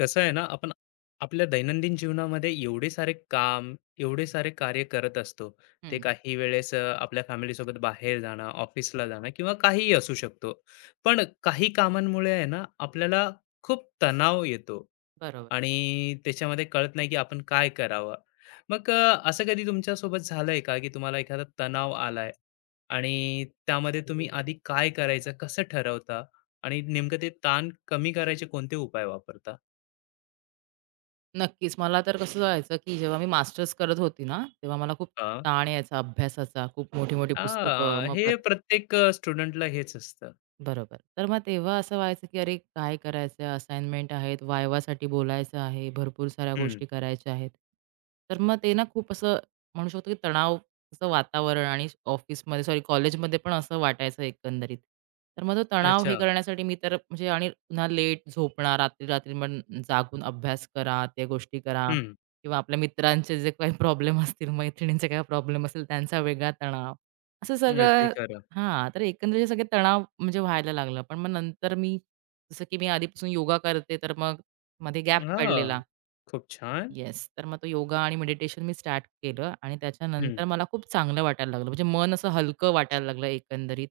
कसं आहे ना, आपण आपल्या दैनंदिन जीवनामध्ये एवढे सारे काम, एवढे सारे कार्य करत असतो. ते हं, काही वेळेस आपल्या फॅमिलीसोबत बाहेर जाणं, ऑफिसला जाणं किंवा काहीही असू शकतो. पण काही कामांमुळे आहे ना, आपल्याला खूप तणाव येतो बरोबर. आणि त्याच्यामध्ये कळत नाही, की आपण काय करावं? मग असं कधी तुमच्यासोबत झालंय का, की तुम्हाला एखादा तणाव आलाय आणि त्यामध्ये तुम्ही आधी काय करायचं, कसं ठरवता आणि नेमकं ते ताण कमी करायचे कोणते उपाय वापरता? नक्कीच. मला तर कसं व्हायचं, की जेव्हा मी मास्टर्स करत होती ना, तेव्हा मला खूप हां. ताण यायचा अभ्यासाचा. खूप मोठी-मोठी पुस्तकं हां, मग हे प्रत्येक स्टुडंटला हेच असतं. बरोबर. तर मग तेव्हा असं व्हायचं, की अरे काय करायचं आहे? असाइनमेंट आहेत, वायवासाठी बोलायचं आहे, भरपूर साऱ्या हं. गोष्टी करायच्या आहेत. तर मग ते ना खूप असं म्हणू शकतो, की तणावाचं वातावरण आणि ऑफिसमध्ये सॉरी कॉलेजमध्ये पण असं वाटायचं एकंदरीत. तर मग तो तणाव हे अच्छा. करण्यासाठी मी तर म्हणजे आणि पुन्हा लेट झोपणार, रात्री-रात्री मग जागून अभ्यास करा, त्या गोष्टी करा हं. किंवा आपल्या मित्रांचे जे काही प्रॉब्लेम असतील, मैत्रिणींचे काही प्रॉब्लेम असतील त्यांचा वेगळा तणाव. असं अगदी सगळं खरं. हां, तर एकंदरीत हे सगळे तणाव म्हणजे व्हायला लागला. पण मग नंतर मी जसं की मी आधीपासून योगा करते, तर मग मध्ये गॅप हां, पडलेला. खूप छान. येस. तर मग तो योगा आणि मेडिटेशन मी स्टार्ट केलं आणि हं. त्याच्यानंतर मला खूप चांगलं वाटायला लागलं. म्हणजे मन असं हलकं वाटायला लागलं एकंदरीत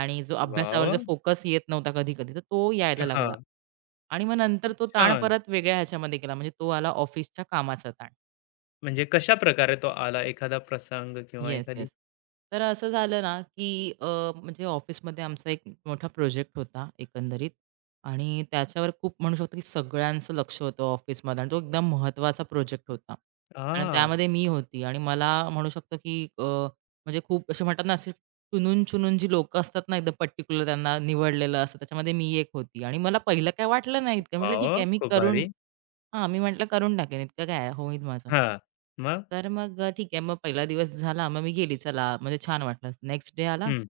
आणि जो वाह, अभ्यासावर जो वाह! फोकस येत नव्हता कधी-कधी, तर तो यायला लागला. हां, आणि मग नंतर खूप तो ताण छान. परत वेगळ्या ह्याच्यामध्ये गेला. म्हणजे तो आला ऑफिसच्या कामाचा ताण. म्हणजे कशाप्रकारे तो आला एखादा प्रसंग किंवा येस, येस. एखादी तर असं झालं ना, की म्हणजे ऑफिसमध्ये आमचा एक मोठा प्रोजेक्ट होता एकंदरीत आणि त्याच्यावर खूप म्हणू शकतो, की सगळ्यांचं लक्ष होतं ऑफिसमध्ये आणि तो एकदम महत्त्वाचा प्रोजेक्ट होता आणि हां, त्यामध्ये मी होती आणि मला म्हणू शकतो, की म्हणजे खूप असे म्हणतात ना, अशी चुनून-चुनून जी लोकं असतात ना, एकदम पर्टिक्युलर त्यांना निवडलेलं असतं, त्याच्यामध्ये मी एक होती आणि मला पहिलं काय वाटलं नाही इतकं. म्हटलं वाह, ठीक वाह! आहे, मी खूप करून भारी. हां, मी म्हटलं करून टाकेन इतकं काय आहे, होईल माझं. हां, मग? तर मग ठीक आहे. मग पहिला दिवस झाला, मग मी गेली चला म्हणजे छान वाटलं. नेक्स्ट डे आला हं,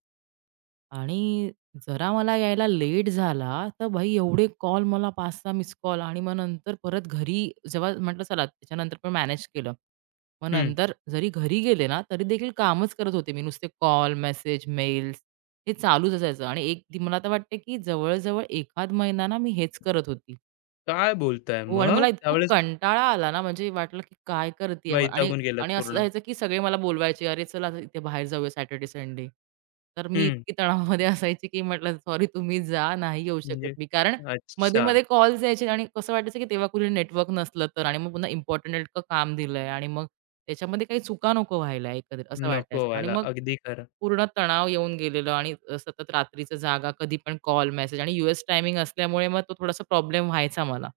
आणि जरा मला यायला लेट झाला, तर भाई एवढे कॉल मला 5-6 मिस कॉल आणि मग नंतर परत घरी जेव्हा म्हटलं चला त्याच्यानंतर पण मॅनेज केलं. मग हं. नंतर जरी घरी गेले ना, तरी देखील कामच करत होते मी. नुसते कॉल, मेसेज, मेल्स हे चालूच असायचं आणि एक ती मला तर वाटते, की जवळ एखाद महिना ना मी हेच करत होती. काय बोलताय हो आणि मग? मला इतका त्यावेळेस कंटाळा आला ना, म्हणजे वाटलं की काय करतीये मग आणि वैतागून गेलात आणि असं पूर्ण. व्हायचं की सगळे मला बोलवायचे, "अरे चला आता इथे बाहेर जाऊया सॅटर्डे, संडे." तर मी हं. इतकी तणावामध्ये असायची की म्हटलं, "सॉरी तुम्ही जा, नाही येऊ शकत म्हणजे मी." कारण अच्छा, मध्ये-मध्ये कॉल्स यायचे आणि कसं वाटायचं की तेव्हा कुठे नेटवर्क नसलं तर आणि मग पुन्हा इम्पोर्टंट नेटकं काम दिलंय आणि मग त्याच्यामध्ये काही चुका नको व्हायला एकंदरीत असं नको वाटायचं आणि व्हायला. मग अगदी खरं. पूर्ण तणाव येऊन गेलेलं आणि सतत रात्रीचं जागा, कधी पण कॉल, मेसेज आणि यूएस टायमिंग असल्यामुळे मग तो थोडासा प्रॉब्लेम व्हायचा मला.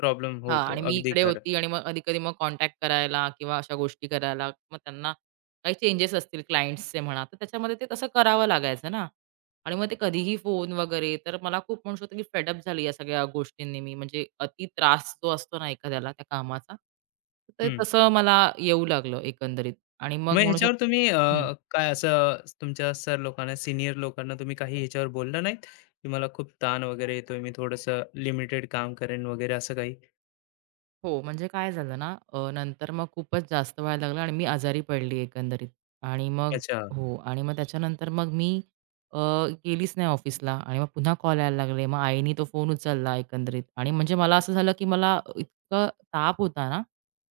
प्रॉब्लेम हां. आणि होतो. मी अगदी इकडे खरं. होती आणि मग कधी-कधी मग कॉन्टॅक्ट करायला किंवा अशा गोष्टी करायला मग त्यांना काही चेंजेस असतील क्लायंट्सचे म्हणा, तर त्याच्यामध्ये ते तसं करावं लागायचं ना. आणि मग ते कधीही फोन वगैरे तर मला खूप म्हणू शकतो, की फेडअप झाली या सगळ्या गोष्टींनी मी. म्हणजे अति त्रास जो असतो ना एखाद्याला त्या कामाचा, तर ते हं. तसं मला येऊ लागलं एकंदरीत आणि मग मग म्हणू शक ह्याच्यावर तुम्ही काय असं तुमच्या सर लोकांना, सीनियर लोकांना तुम्ही काही ह्याच्यावर बोलला नाहीत? की मला खूप ताण वगैरे येतोय, मी थोडंसं लिमिटेड काम करेन वगैरे असं काही? हो, म्हणजे काय झालं ना, नंतर मग खूपच जास्त व्हायला लागलं आणि मी आजारी पडली एकंदरीत आणि मग अच्छा. हो आणि मग त्याच्यानंतर मग मी अ, गेलीच नाही ऑफिसला आणि मग पुन्हा कॉल यायला लागले. मग आईनी तो फोन उचलला एकंदरीत आणि म्हणजे मला असं झालं, की मला इतका ताप होता ना,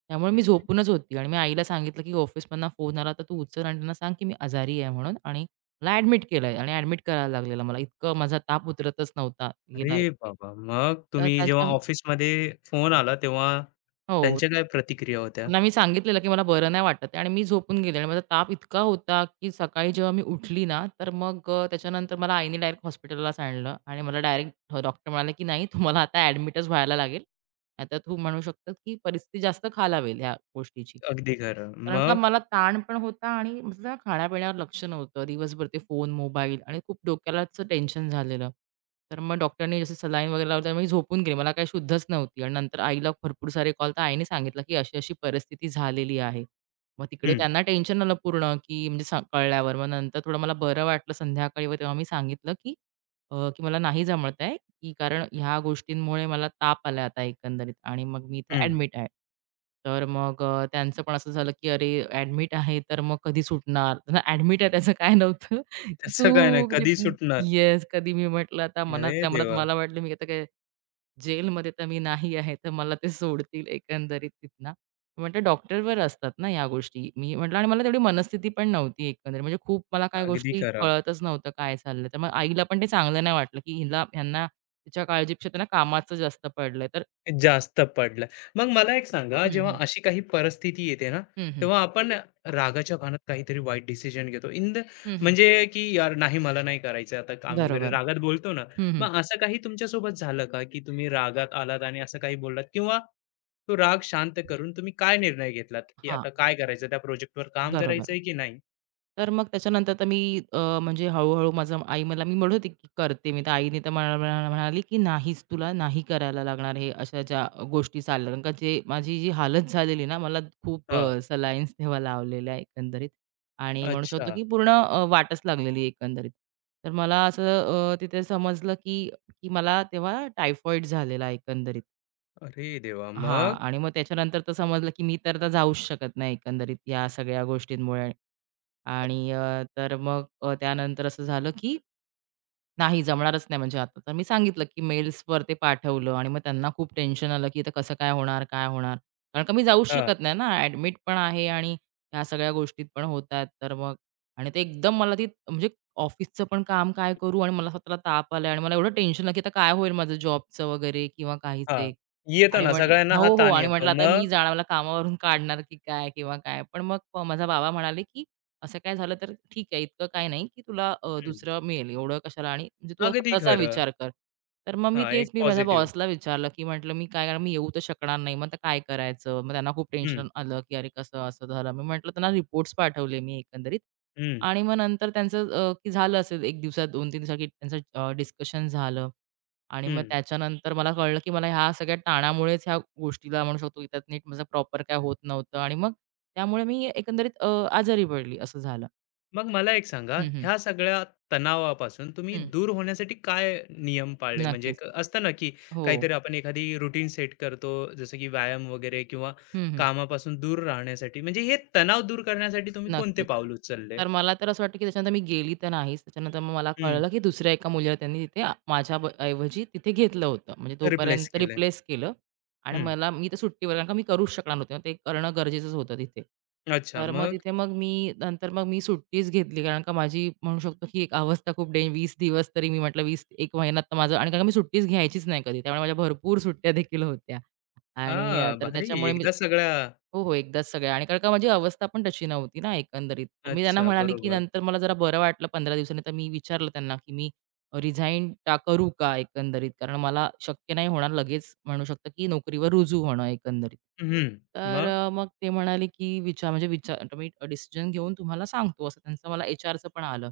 त्यामुळे मी झोपूनच होती आणि मी आईला सांगितलं, की ऑफिसमधनं फोन आला, तर तू उचल आणि त्यांना सांग, की मी आजारी आहे म्हणून आणि मला ॲडमिट केलंय आणि ॲडमिट करायला लागलेलं मला. इतकं माझा ताप उतरतच नव्हता गेला. अरे बाबा! मग तर तुम्ही जेव्हा त्याच्या ऑफिसमध्ये फोन आला तेव्हा हो. त्यांच्या काय प्रतिक्रिया होत्या? त्यांना मी सांगितलेलं, की मला बरं नाही वाटत आहे आणि मी झोपून गेले आणि माझा ताप इतका होता, की सकाळी जेव्हा मी उठली ना, तर मग त्याच्यानंतर मला आईने डायरेक्ट हॉस्पिटललाच आणलं आणि मला डायरेक्ट डॉक्टर म्हणाले, की "नाही, तुम्हाला आता ॲडमिटच व्हायला लागेल. नाहीतर तू म्हणू शकतो, की परिस्थिती जास्त खालावेल ह्या गोष्टीची." अगदी खरं. कारण का मग? मला ताण पण होता आणि माझं ना खाण्यापिण्यावर लक्ष नव्हतं. दिवसभर ते फोन, मोबाईल आणि खूप डोक्यालाच टेन्शन झालेलं. तर मग डॉक्टरनी जसे सलाईन वगैरे लावली त्यामुळे मी झोपून गेले. मला काही शुद्धच नव्हती आणि नंतर आईला भरपूर सारे कॉल तर आईने सांगितलं, की अशी-अशी परिस्थिती झालेली आहे. मग तिकडे हं, त्यांना टेन्शन आलं पूर्ण, की म्हणजे सा कळल्यावर. मग नंतर थोडं मला बरं वाटलं संध्याकाळी, व तेव्हा मी सांगितलं, की की मला नाही जमत आहे. की कारण ह्या गोष्टींमुळे मला ताप आला आता एकंदरीत आणि मग मी इथे हं. ॲडमिट आहे. तर मग त्यांचं पण असं झालं की "अरे, ॲडमिट आहे तर मग कधी सुटणार?" ॲडमिट आहे त्याचं काय नव्हतं. की तसं काय नाही. तू कधी सुटणार? येस, कधी मी म्हटलं आता अरे मनातल्या मनात देवा! मला वाटलं मी आता काय जेलमध्ये तर मी नाही आहे, तर मला ते सोडतील एकंदरीत तिथनं. म्हटलं डॉक्टरवर असतात ना या गोष्टी. मी म्हटलं आणि मला तेवढी मनस्थिती पण नव्हती एकंदरीत. म्हणजे खूप मला काय अगदी गोष्टी खरं. कळतच नव्हतं काय चाललंय. तर मग आईला पण ते चांगलं नाही वाटलं, की हिला ह्यांना तिच्या काळजीपेक्षा त्यांना कामाचं जास्त पडलंय. तर जास्त पडलं. मग मला एक सांगा, हं, जेव्हा हं. अशी काही परिस्थिती येते ना, हं, हं. तेव्हा आपण रागाच्या भानात काहीतरी वाईट डिसिजन घेतो. इन द हं, हं. म्हणजे की यार नाही मला नाही करायचं आता काम वगैरे बरोबर. रागात बोलतो ना. हं, हं. मग असं काही तुमच्यासोबत झालं का, की तुम्ही रागात आलात आणि असं काही बोललात किंवा तो राग शांत करून तुम्ही काय निर्णय घेतलात, की हां, आता काय करायचं त्या प्रोजेक्टवर काम बरोबर. करायचंय की नाही? तर मग त्याच्यानंतर तर मी अ, म्हणजे हळू-हळू माझं आई मला मी म्हणत होती, की करते मी. तर आईने तर मला मला म्हणाली, की "नाहीच, तुला नाही करायला लागणार हे अशा ज्या गोष्टी चालल्या." कारण का जे माझी जी हालत झालेली ना, मला खूप हां. सलाईन्स तेव्हा लावलेल्या एकंदरीत आणि म्हणू शकतो, अच्छा. की पूर्ण वाटच लागलेली एकंदरीत. तर मला असं तिथे समजलं, की की मला तेव्हा टायफॉईड झालेला एकंदरीत. अरे देवा! हां मग? आणि मग त्याच्यानंतर तर समजलं, की मी तर आता जाऊच शकत नाही एकंदरीत या सगळ्या गोष्टींमुळे. आणि तर मग त्यानंतर असं झालं, की नाही जमणारच नाही म्हणजे आता. तर मी सांगितलं, की मेल्सवर ते पाठवलं आणि मग त्यांना खूप टेन्शन आलं, की आता कसं काय होणार, काय होणार? कारण का मी जाऊच हां, शकत नाही ना, ॲडमिट पण आहे आणि ह्या सगळ्या गोष्टीत पण होतात. तर मग आणि ते एकदम मला ती म्हणजे ऑफिसचं पण काम काय करू आणि मला स्वतःला ताप आलाय आणि मला एवढं टेन्शन आलं, की आता काय होईल माझं जॉबचं वगैरे किंवा काहीच हां. येतो आणि ना म्हटलं सगळ्यांना हा हो, हो. ताण आणि येतो. म्हटलं आता मी मग? जाणार मला कामावरून काढणार की काय किंवा काय. पण मग प माझा बाबा म्हणाले, की "असं काय झालं तर ठीक आहे, इतकं काही नाही, की तुला हं. दुसरं मिळेल. एवढं कशाला आणि म्हणजे तू अगदी स्वतःचा खरं. विचार कर." तर मग मी हां, तेच एक मी माझ्या पॉझिटिव्ह. बॉसला विचारलं, की म्हटलं, "मी काय कारण मी येऊ तर शकणार नाही. मग आता काय करायचं?" मग त्यांना खूप हं, टेन्शन आलं, की "अरे, कसं असं झालं?" मी म्हटलं त्यांना रिपोर्ट्स पाठवले मी एकंदरीत. हं, आणि मग नंतर त्यांचं की झालं असेल 1 दिवसात, 2-3 दिवसात की त्यांचं डिस्कशन झालं. आणि मग हं. त्याच्यानंतर मला कळलं, की मला ह्या सगळ्या ताणामुळेच ह्या गोष्टीला म्हणू शकतो, की त्यात नीट माझं प्रॉपर काय होत नव्हतं आणि मग त्यामुळे मी एकंदरीत आजारी पडली असं झालं. मग मला एक सांगा, हं, हं. ह्या सगळ्या तणावापासून तुम्ही हं. दूर होण्यासाठी काय नियम पाळले? म्हणजे नक्कीच. क असतं ना, की हो. काहीतरी आपण एखादी रुटीन सेट करतो, जसं की व्यायाम वगैरे किंवा हं, हं. कामापासून दूर राहण्यासाठी. म्हणजे हे तणाव दूर करण्यासाठी तुम्ही कोणते नक्कीच. पाऊल उचलले? तर मला तर असं वाटतं, की त्याच्यानंतर मी गेली तर नाहीच. हं. त्याच्यानंतर मग मला हं, कळलं, की दुसऱ्या एका मुलीला त्यांनी तिथे आ माझ्या ब ऐवजी तिथे घेतलं होतं. म्हणजे रिप्लेस तोपर्यंत केले. रिप्लेस केलं आणि हं, मला मी तर सुट्टीवर कारण का मी करूच शकणार होते मग ते करणं गरजेचंच होतं तिथे. अच्छा तर मग मग? तिथे मग मी नंतर मग मी सुट्टीच घेतली. कारण का माझी म्हणू शकतो, की एक अवस्था खूप डें 20 दिवस तरी मी म्हटलं 20 1 महिना तर माझं आणि कारण का मी सुट्टीच घ्यायचीच नाही कधी. त्यामुळे माझ्या भरपूर सुट्ट्या देखील होत्या आणि हां, तर भारी. त्याच्यामुळे मी एकदा सगळ्या हो, हो. एकदाच सगळ्या आणि कारण का माझी अवस्था पण तशी नव्हती ना एकंदरीत. तर मी त्यांना अच्छा, म्हणाले, की बरोबर. नंतर मला जरा बरं वाटलं 15 दिवसांनी. तर मी विचारलं त्यांना, की मी रिझाइन टा करू का एकंदरीत? कारण मला शक्य नाही होणार लगेच म्हणू शकता, की नोकरीवर रुजू होणं एकंदरीत. हं, तर मग? मग ते म्हणाले, की विचार म्हणजे विचार मी डिसिजन घेऊन तुम्हाला सांगतो असं त्यांचं मला एचआरचं पण आलं.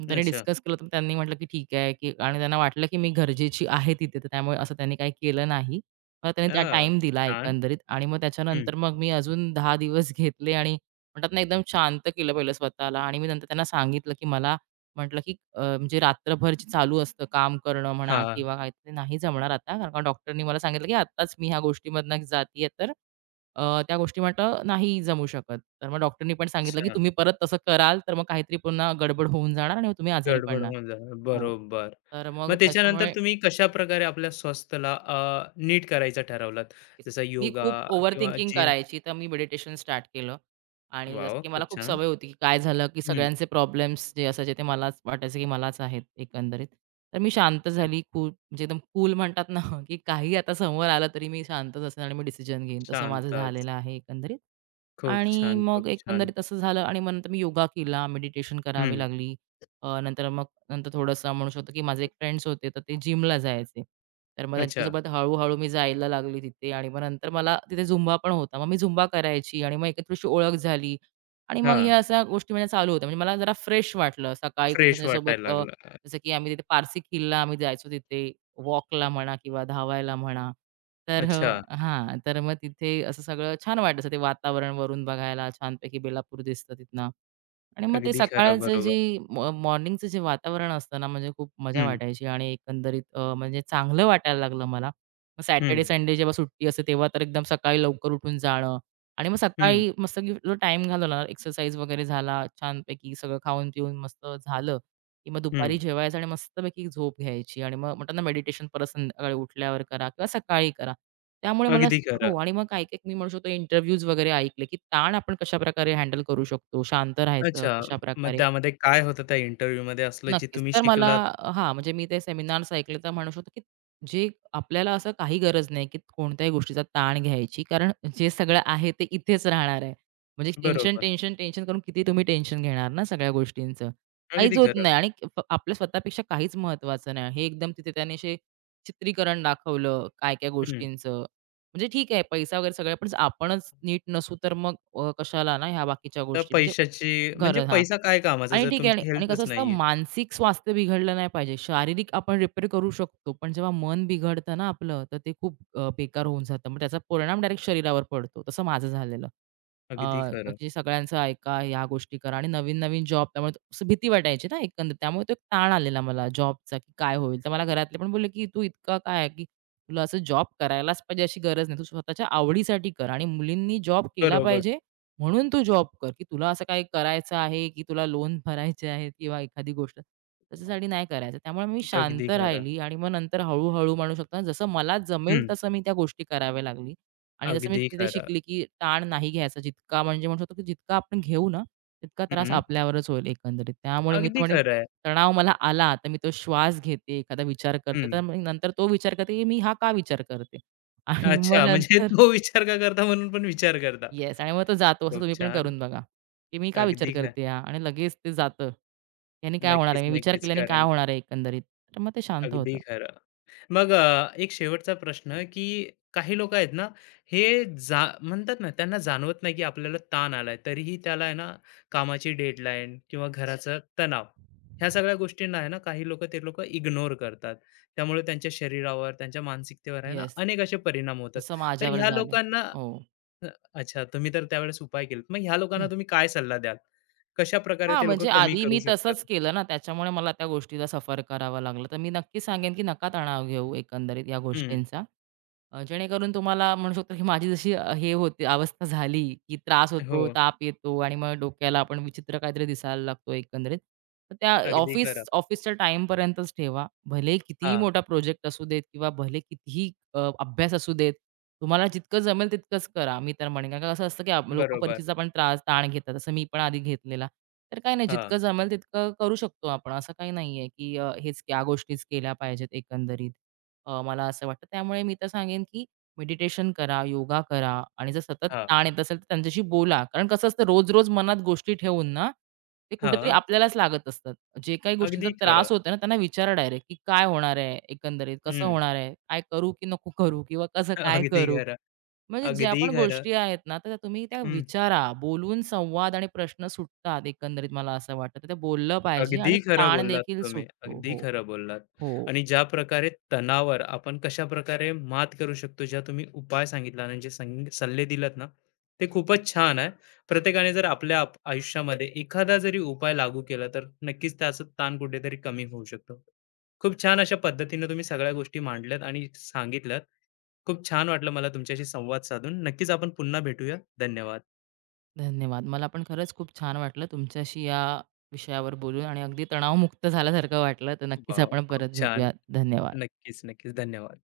मग त्याने अच्छा. डिस्कस केलं, तर त्यांनी म्हटलं, की "ठीक आहे," की आणि त्यांना वाटलं, की मी गरजेची आहे तिथे, तर त्यामुळे असं त्यांनी काही केलं नाही. मग त्यांनी त्या हां, टाईम दिला छान. एकंदरीत आणि मग हं, त्याच्यानंतर मग मी अजून 10 दिवस घेतले आणि म्हणतात ना, एकदम शांत केलं पहिलं स्वतःला आणि मी नंतर त्यांना सांगितलं, की मला म्हटलं, की म्हणजे रात्रभर जे चालू असतं काम करणं म्हणा हां, किंवा काही ते नाही जमणार आता, कारण का डॉक्टरनी मला सांगितलं, की आत्ताच मी ह्या गोष्टीमधनं जातीये, तर त्या गोष्टी म्हटलं नाही जमू शकत. तर मग डॉक्टरनी पण सांगितलं, की अच्छा. तुम्ही परत तसं कराल, तर मग काहीतरी पुन्हा गडबड होऊन जाणार आणि मग तुम्ही आजारी गडबड पडणार. होऊन जाणार. हो. बरोबर. तर मग मग त्याच्यानंतर त्याच्यामुळे तुम्ही कशाप्रकारे आपल्या स्वास्थ्याला नीट करायचं ठरवलात? नक्कीच. जसं मी योगा खूप ओव्हर किंवा थिंकिंग जिम. करायची, तर मी मेडिटेशन स्टार्ट केलं आणि जसं वॉव! की मला खूप खूप छान. सवय होती, की काय झालं, की हं. सगळ्यांचे प्रॉब्लेम्स जे असायचे ते मलाच वाटायचं, की मलाच आहेत एकंदरीत. तर मी शांत झाली, कूल म्हणजे एकदम कूल म्हणतात ना, की काही आता समोर आलं तरी मी शांतच असेन आणि मी डिसिजन घेईन. तसं माझं शांतच. झालेलं आहे एकंदरीत. खूप आणि छान, खूप मग छान. एकंदरीत असं झालं आणि मग नंतर मी योगा केला, मेडिटेशन करावी हं. लागली. नंतर मग नंतर थोडंसं म्हणू शकतो, की माझे एक फ्रेंड्स होते, तर ते जिमला जायचे. तर मग अच्छा. त्यांच्यासोबत हळू-हळू मी जायला लागली तिथे आणि मग नंतर मला तिथे झुंबा पण होता. मग मी झुंबा करायची आणि मग एकत्रशी ओळख झाली आणि मग ह्या हां. अशा गोष्टी म्हणजे चालू होत्या. म्हणजे मला जरा फ्रेश वाटलं. सकाळी कुठे फ्रेश त्याच्यासोबत वाटायला लागलं. जसं की आम्ही तिथे पारसी खिल्ला आम्ही जायचो तिथे वॉकला म्हणा किंवा धावायला म्हणा. तर अच्छा. हां, तर मग तिथे असं सगळं छान वाटायचं ते वातावरण वरून बघायला छानपैकी बेलापूर दिसतं तिथनं. आणि मग ते अगदी खरं. सकाळचं जी बरोबर. मॉर्निंगचं जे वातावरण असतं ना, म्हणजे खूप मजा हं, वाटायची आणि एकंदरीत म्हणजे चांगलं वाटायला लागलं मला. मग सॅटर्डे, हं, संडे जेव्हा सुट्टी असते तेव्हा तर एकदम सकाळी लवकर उठून जाणं आणि मग हं, सकाळी मस्त की घालवला, एक्सरसाइज वगैरे झाला, छानपैकी सगळं खाऊन-पिऊन मस्त झालं. की मग दुपारी हं. जेवायचं आणि मस्तपैकी झोप घ्यायची आणि मग म्हणतात ना मेडिटेशन परत संध्याकाळी उठल्यावर करा किंवा सकाळी करा. त्यामुळे मला अगदी खरं. हो आणि मग काही-काही मी म्हणू शकतो इंटरव्ह्यूज वगैरे ऐकले, की ताण आपण कशाप्रकारे हँडल करू शकतो, शांत राहायचं अच्छा. मग कशाप्रकारे. त्यामध्ये काय होतं त्या इंटरव्ह्यूमध्ये असलं जे नक्कीच. तुम्ही तर मला शिकलात? हां, म्हणजे मी ते सेमिनार्स ऐकले तर म्हणू शकतो, की जे आपल्याला असं काही गरज नाही, की कोणत्याही गोष्टीचा ताण घ्यायची. कारण जे सगळं आहे ते इथेच राहणार आहे. म्हणजे टेन्शन, बरोबर. टेन्शन, टेन्शन करून किती तुम्ही टेन्शन घेणार ना सगळ्या गोष्टींचं. काहीच अगदी होत खरं. नाही आणि आपल्या स्वतःपेक्षा काहीच महत्त्वाचं नाही. हे एकदम तिथे त्याने असे चित्रीकरण दाखवलं काय-काय हं. गोष्टींचं. म्हणजे ठीक आहे पैसा वगैरे सगळं पण आपणच नीट नसू तर मग कशाला ना ह्या बाकीच्या तर गोष्टी म्हणजे पैशाची घर म्हणजे हां. पैसा काय कामाचा आणि जर ठीक आहे आणि तुमची आणि कसं हेल्थच असतं नाहीये. मानसिक स्वास्थ्य बिघडलं नाही पाहिजे. शारीरिक आपण रिपेअर करू शकतो, पण जेव्हा मन बिघडतं ना आपलं, तर ते खूप बेकार होऊन जातं. मग त्याचा परिणाम डायरेक्ट शरीरावर पडतो. तसं माझं झालेलं. अगदी खरं. म्हणजे सगळ्यांचं ऐका, ह्या गोष्टी करा आणि नवीन-नवीन जॉब त्यामुळे असं भीती वाटायची ना एकंदरीत. त्यामुळे तो एक ताण आलेला मला जॉबचा, की काय होईल? तर मला घरातले पण बोलले, की "तू इतका काय आहे, की तुला असं जॉब करायलाच पाहिजे अशी गरज नाही. तू स्वतःच्या आवडीसाठी कर आणि मुलींनी जॉब केला बरोबर. पाहिजे म्हणून तू जॉब कर, की तुला असं काही करायचं आहे, की तुला लोन भरायचे आहेत किंवा एखादी गोष्ट त्याच्यासाठी नाही करायचं. त्यामुळे मी अगदी शांत खरं. राहिली आणि मग नंतर हळू-हळू म्हणू शकतो ना, जसं मला जमेल हं. तसं मी त्या गोष्टी कराव्या लागली आणि जसं मी अगदी तिथे खरं. शिकली, की ताण नाही घ्यायचा. जितका म्हणजे म्हणू शकतो, की जितका आपण घेऊ ना, तितका त्रास हं. आपल्यावरच होईल एकंदरीत. त्यामुळे मी तर अगदी म्हणेन खरं आहे. तणाव मला आला, तर मी तो श्वास घेते, एखादा विचार करते, तर हं. मग नंतर तो विचार करते, की मी हा का विचार करते? आणि मग अच्छा म्हणजे नंतर तो विचार का करता म्हणून पण विचार करता. येस आणि मग तो जातो असं खूप तुम्ही पण छान. करून बघा, की मी का विचार अगदी खरं. करते हा आणि लगेच ते जातं. याने काय होणार नक्कीच, आहे? मी विचार नक्कीच. केल्याने काय कारण होणार आहे एकंदरीत? तर मग ते शांत होतं. अगदी खरं. मग एक शेवटचा प्रश्न, की काही लोकं आहेत ना, हे जा म्हणतात ना, त्यांना जाणवत नाही, की आपल्याला ताण आलाय. तरीही त्याला आहे ना, कामाची डेडलाईन किंवा घराचा तणाव, ह्या सगळ्या गोष्टींना आहे ना, काही लोकं ते लोकं इग्नोर करतात. त्यामुळे त्यांच्या शरीरावर, त्यांच्या मानसिकतेवर आहे ना, येस. अनेक असे परिणाम होतात. जसं तर माझ्यावर ह्या झालंय. लोकांना हो. अ, अच्छा, तुम्ही तर त्यावेळेस उपाय केलेत. मग ह्या लोकांना हं. तुम्ही काय सल्ला द्याल? कशाप्रकारे हां, ते लोकं म्हणजे कमी आधी करू मी शकतात? तसंच केलं ना, त्याच्यामुळे मला त्या गोष्टीला सफर करावं लागलं. तर मी नक्की सांगेन, की नका तणाव घेऊ एकंदरीत या हं. गोष्टींचा. जेणेकरून तुम्हाला म्हणू शकतो, की माझी जशी हे होते अवस्था झाली, की त्रास हो, होतो, ताप येतो आणि मग डोक्याला आपण विचित्र काहीतरी दिसायला लागतो एकंदरीत. तर त्या अगदी खरं. ऑफिसच्या टाईमपर्यंतच ठेवा. भले कितीही हां, मोठा प्रोजेक्ट असू देत किंवा भले कितीही अभ्यास असू देत. तुम्हाला जितकं जमेल तितकंच करा. मी तर म्हणेन. कारण का असं असतं, की आप बरोबर. परीक्षेचा पण त्रास ताण घेतात. जसं मी पण आधी घेतलेला. तर काही नाही हां, जितकं जमेल तितकं करू शकतो आपण. असं काही नाहीये, की हेच या गोष्टीच केल्या पाहिजेत एकंदरीत. मला असं वाटतं. त्यामुळे मी तर सांगेन, की मेडिटेशन करा, योगा करा आणि जर सतत हां. ताण येत असेल, तर त्यांच्याशी बोला. कारण कसं असतं रोज-रोज मनात गोष्टी ठेवून ना, ते कुठेतरी हां, आपल्यालाच लागत असतात. जे काही गोष्टींचा अगदी खरं. त्रास होतो ना, त्यांना विचारा डायरेक्ट, की काय होणार आहे एकंदरीत? कसं हं. होणार आहे? काय करू की नको करू? किंवा कसं काय अगदी करू? खरं, म्हणजे ज्या अगदी पण खरं. गोष्टी आहेत ना, तर त्या तुम्ही त्या हं. विचारा. बोलून संवाद आणि प्रश्न सुटतात एकंदरीत मला असं वाटतं. तर ते बोललं पाहिजे अगदी आणि खरं ताण बोललात देखील तुम्ही. सुटतो. अगदी हो, खरं बोललात हो. आणि ज्या प्रकारे तणावावर आपण कशाप्रकारे मात करू शकतो, ज्या तुम्ही उपाय सांगितला आणि जे संग सल्ले दिलेत ना, ते खूपच छान आहे. प्रत्येकाने जर आपल्या आप आयुष्यामध्ये एखादा जरी उपाय लागू केला, तर नक्कीच त्याचा ताण कुठेतरी कमी होऊ शकतो. खूप छान अशा पद्धतीने तुम्ही सगळ्या गोष्टी मांडल्यात आणि सांगितल्यात. खूप छान वाटलं मला तुमच्याशी संवाद साधून. नक्कीच आपण पुन्हा भेटूया. धन्यवाद. धन्यवाद. मला पण खरंच खूप छान वाटलं तुमच्याशी या विषयावर बोलून आणि अगदी तणावमुक्त झाल्यासारखं वाटलं. तर नक्कीच वॉव! आपण खूप परत छान. भेटूयात. धन्यवाद. नक्कीच, नक्कीच. धन्यवाद.